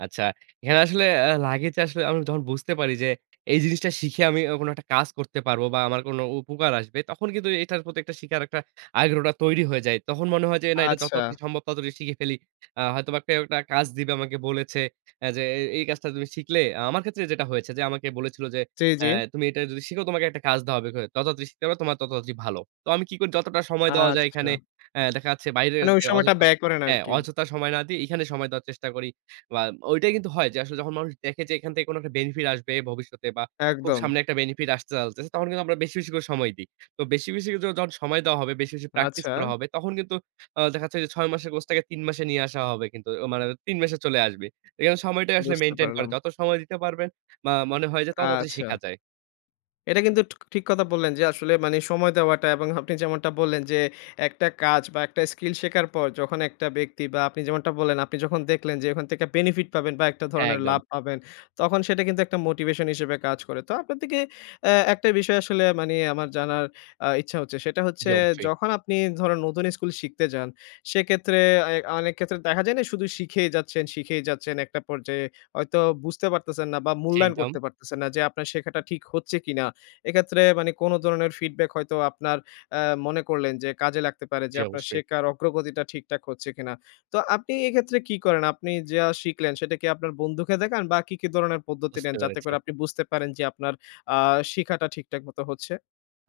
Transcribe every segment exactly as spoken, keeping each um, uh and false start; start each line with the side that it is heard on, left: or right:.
right: আচ্ছা। এখানে আসলে আ লাগে যে আসলে আমি যখন বুঝতে পারি যে, এই জিনিসটা শিখে আমি ও কোন একটা কাজ করতে পারব বা আমার কোন উপকার আসবে তখন কিন্তু এটার প্রতি একটা শিখার একটা আগ্রহটা তৈরি হয়ে যায়। তখন মনে হয় যে না এটা যথা
left: আচ্ছা।
right: তাড়াতাড়ি সম্ভব তত তাড়াতাড়ি শিখে ফেলি। আ হয়তো বা কেউ একটা কাজ দিবে আমাকে বলেছে এ যে এ এই কাজটা তুমি শিখলে আমার ক্ষেত্রে যেটা হয়েছে যে আমাকে বলেছিল যে
left: জি, জি।
right: অ্যা "তুমি এটা যদি শিখো তোমাকে একটা কাজ দেওয়া হবে [unintelligible] তত তাড়াতাড়ি শিখতে পারো তোমার তত তাড়াতাড়ি ভালো।" তো আমি কি করি যতটা সময় দেওয়া যায়
left: আচ্ছা।
right: এখানে অ্যা দেখা যাচ্ছে বাইরের
left: মানে ওই
right: যে
left: সময়টা
right: অযথা
left: ব্যয় করেন
right: হ্যাঁ
left: আরকি।
right: অযথা সময় না দিই। এখানে সময় দেওয়ার চেষ্টা করি। বা ওইটাই কিন্তু হয় যে আসলে যখন মানুষ দেখে যে এখান থেকে কোন একটা বেনিফিট আসবে ভবিষ্যতে বা খুব
left: একদম।
right: সামনে একটা বেনিফিট আসতে চালতেছে তখন কিন্তু আমরা বেশি, বেশি, করে সময় দিই। তো বেশি, বেশি, ও যখন সময় দেওয়া হবে, বেশি, বেশি, প্র্যাকটিস
left: আচ্ছা।
right: করা হবে তখন কিন্তু আ দেখা যাচ্ছে যে ছয় মাসের কোর্সটাকে তিন মাসে নিয়ে আসা হবে কিন্তু। অ মানে তিন মাসে চলে আসবে। এইখানে সময়টাই আসলে
left: বুঝতে
right: মেইনটেইন করে।
left: পারলাম।
right: যত সময় দিতে পারবেন বা মনে হয় যে ততো তাড়াতাড়ি
left: আচ্ছা।
right: শিখা যায়।
left: এটা কিন্তু ঠ ঠিক কথা বললেন যে আসলে মানি সময় দেওয়াটা এবং আপনি যেমনটা বললেন যে একটা কাজ বা একটা স্কিল শেখার পর যখন একটা ব্যক্তি বা আপনি যেমনটা বললেন আপনি যখন দেখলেন যে ওখান থেকে বেনিফিট পাবেন, বা একটা
right: হ্যাঁ
left: ধরনের লাভ
right: একদম।
left: পাবেন তখন সেটা কিন্তু একটা মোটিভেশন হিসেবে কাজ করে। তো আপনার থেকে অ্যা একটা বিষয় আসলে মানি আমার জানার আ ইচ্ছা হচ্ছে। সেটা
right: জি
left: হচ্ছে
right: অবশ্যই।
left: যখন আপনি ধরুন নতুন স্কুল শিখতে যান, সেক্ষেত্রে এ অনেক ক্ষেত্রে দেখা যায় না শুধু শিখেই যাচ্ছেন, শিখেই যাচ্ছেন, একটা পর্যায়ে হয়তো বুঝতে পারতেছেন না বা
right: জি
left: মূল্যায়ন
right: একদম।
left: করতে পারতেছেন না। যে আপনার শেখাটা ঠিক হচ্ছে কিনা। এক্ষেত্রে মানি কোন ধরনের ফিডব্যাক হয়তো আপনার অ্যা মনে করলেন যে কাজে লাগতে পারে যে
right: জি
left: আপনার
right: অবশ্যই।
left: শেখার অগ্রগতিটা ঠিকঠাক হচ্ছে কিনা? তো আপনি এক্ষেত্রে কি করেন? আপনি যা শিখলেন সেটা কি আপনার বন্ধুকে দেখান বা কি, কি, ধরনের পদ্ধতি
right: বুঝতে
left: নেন যাতে
right: পেরেছি।
left: করে আপনি বুঝতে পারেন যে আপনার আ শিখাটা ঠিকঠাক মত হচ্ছে?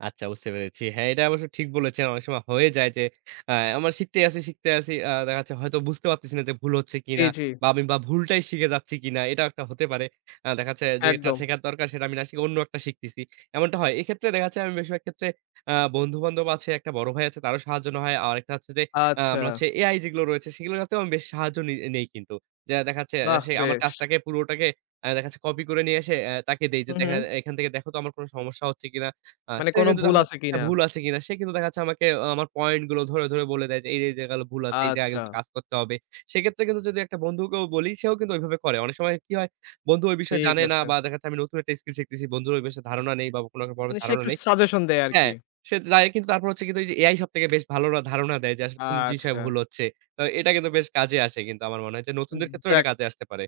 right: আচ্ছা বুঝতে পেরেছি। হ্যাঁ এটা অবশ্য ঠিক বলেছেন। অনেক সময় হয়ে যায় যে অ্যা আমার শিখতেই আছি, শিখতে আছি অ্যা দেখা যাচ্ছে হয়তো বুঝতে পারতেছি না যে ভুল হচ্ছে
left: জি,
right: কিনা
left: জি।
right: বা আমি বা ভুলটাই শিখে যাচ্ছি কিনা। এটাও একটা হতে পারে। আ দেখা যাচ্ছে যে
left: একদম।
right: শেখার দরকার সেটা আমি না শিখে অন্য একটা শিখতেছি। এমনটা হয়। এক্ষেত্রে দেখা যাচ্ছে, আমি বেশিরভাগ ক্ষেত্রে আ বন্ধু-বান্ধব আছে, একটা বড় ভাই আছে তারও সাহায্য নেওয়া হয়। আরেকটা হচ্ছে যে আ
left: আচ্ছা।
right: আমরা হচ্ছে AI যেগুলো রয়েছে সেগুলোর কাছ থেকেও আমি বেশ সাহায্য নে নেই কিন্তু। যে দেখা যাচ্ছে
left: বাহ
right: সে আমার
left: বেশ!
right: কাজটাকে পুরোটাকে আ দেখা যাচ্ছে কপি করে নিয়ে এসে অ্যা তাকে দেই যে
left: হু,
right: দেখা
left: হু।
right: এখান থেকে দেখো তো আমার কোন সমস্যা হচ্ছে কিনা? আ
left: মানে
right: সে
left: কোন
right: কিন্তু
left: ভুল
right: তখন
left: আছে কিনা?
right: ভুল আছে কিনা। সে কিন্তু দেখা যাচ্ছে আমাকে আমার পয়েন্ট গুলো ধরে, ধরে, বলে দেয় যে এই যে এই জায়গাল ভুল আছে। এই জায়গাগুলোতে
left: আচ্ছা।
right: কাজ করতে হবে। সেক্ষেত্রে কিন্তু যদি একটা বন্ধুকেও বলি সেও কিন্তু ঐভাবে করে। অনেক সময় কি হয় বন্ধু ওই বিষয়ে
left: ঠিক
right: জানে না
left: আছে।
right: বা দেখা যাচ্ছে আমি নতুন একটা স্কিল শিখতেছি। বন্ধুর ওই বিষয়ে ধারণা নেই বা কোনো একটা [unintelligible]
left: মানে সে
right: ধারণা
left: একটু
right: নেই।
left: সাজেশন দেয় আরকি।
right: হ্যাঁ, সে তো [unintelligible] কিন্তু তারপর কিন্তু হচ্ছে যে AI সবথেকে বেশ ভালোটা ধারণা দেয় যে আসলে কোন জিনিসে
left: আচ্ছা।
right: ভুল হচ্ছে। তো এটা কিন্তু বেশ কাজে আসে কিন্তু আমার মনে হয় যে
left: উ
right: নতুনদের ক্ষেত্রেও এটা
left: যাক।
right: কাজে আসতে পারে।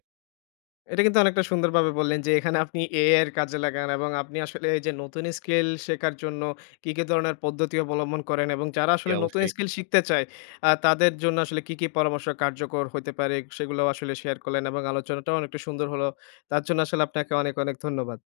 left: এটা কিন্তু অনেকটা সুন্দরভাবে বললেন যে এখানে আপনি AI এর কাজে লাগান এবং আপনি আসলে এই যে নতুন স্কিল শেখার জন্য কি, কি, ধরনের পদ্ধতি অবলম্বন করেন এবং যারা
right: জি
left: আসলে নতুন
right: অবশ্যই।
left: স্কিল শিখতে চায় আ তাদের জন্য আসলে কী, কী, পরামর্শ কার্যকর হইতে পারে সেগুলোও আসলে শেয়ার করলেন এবং আলোচনাটাও অনেকটা সুন্দর হল। তার জন্য আসলে আপনাকে অনেক, অনেক, ধন্যবাদ।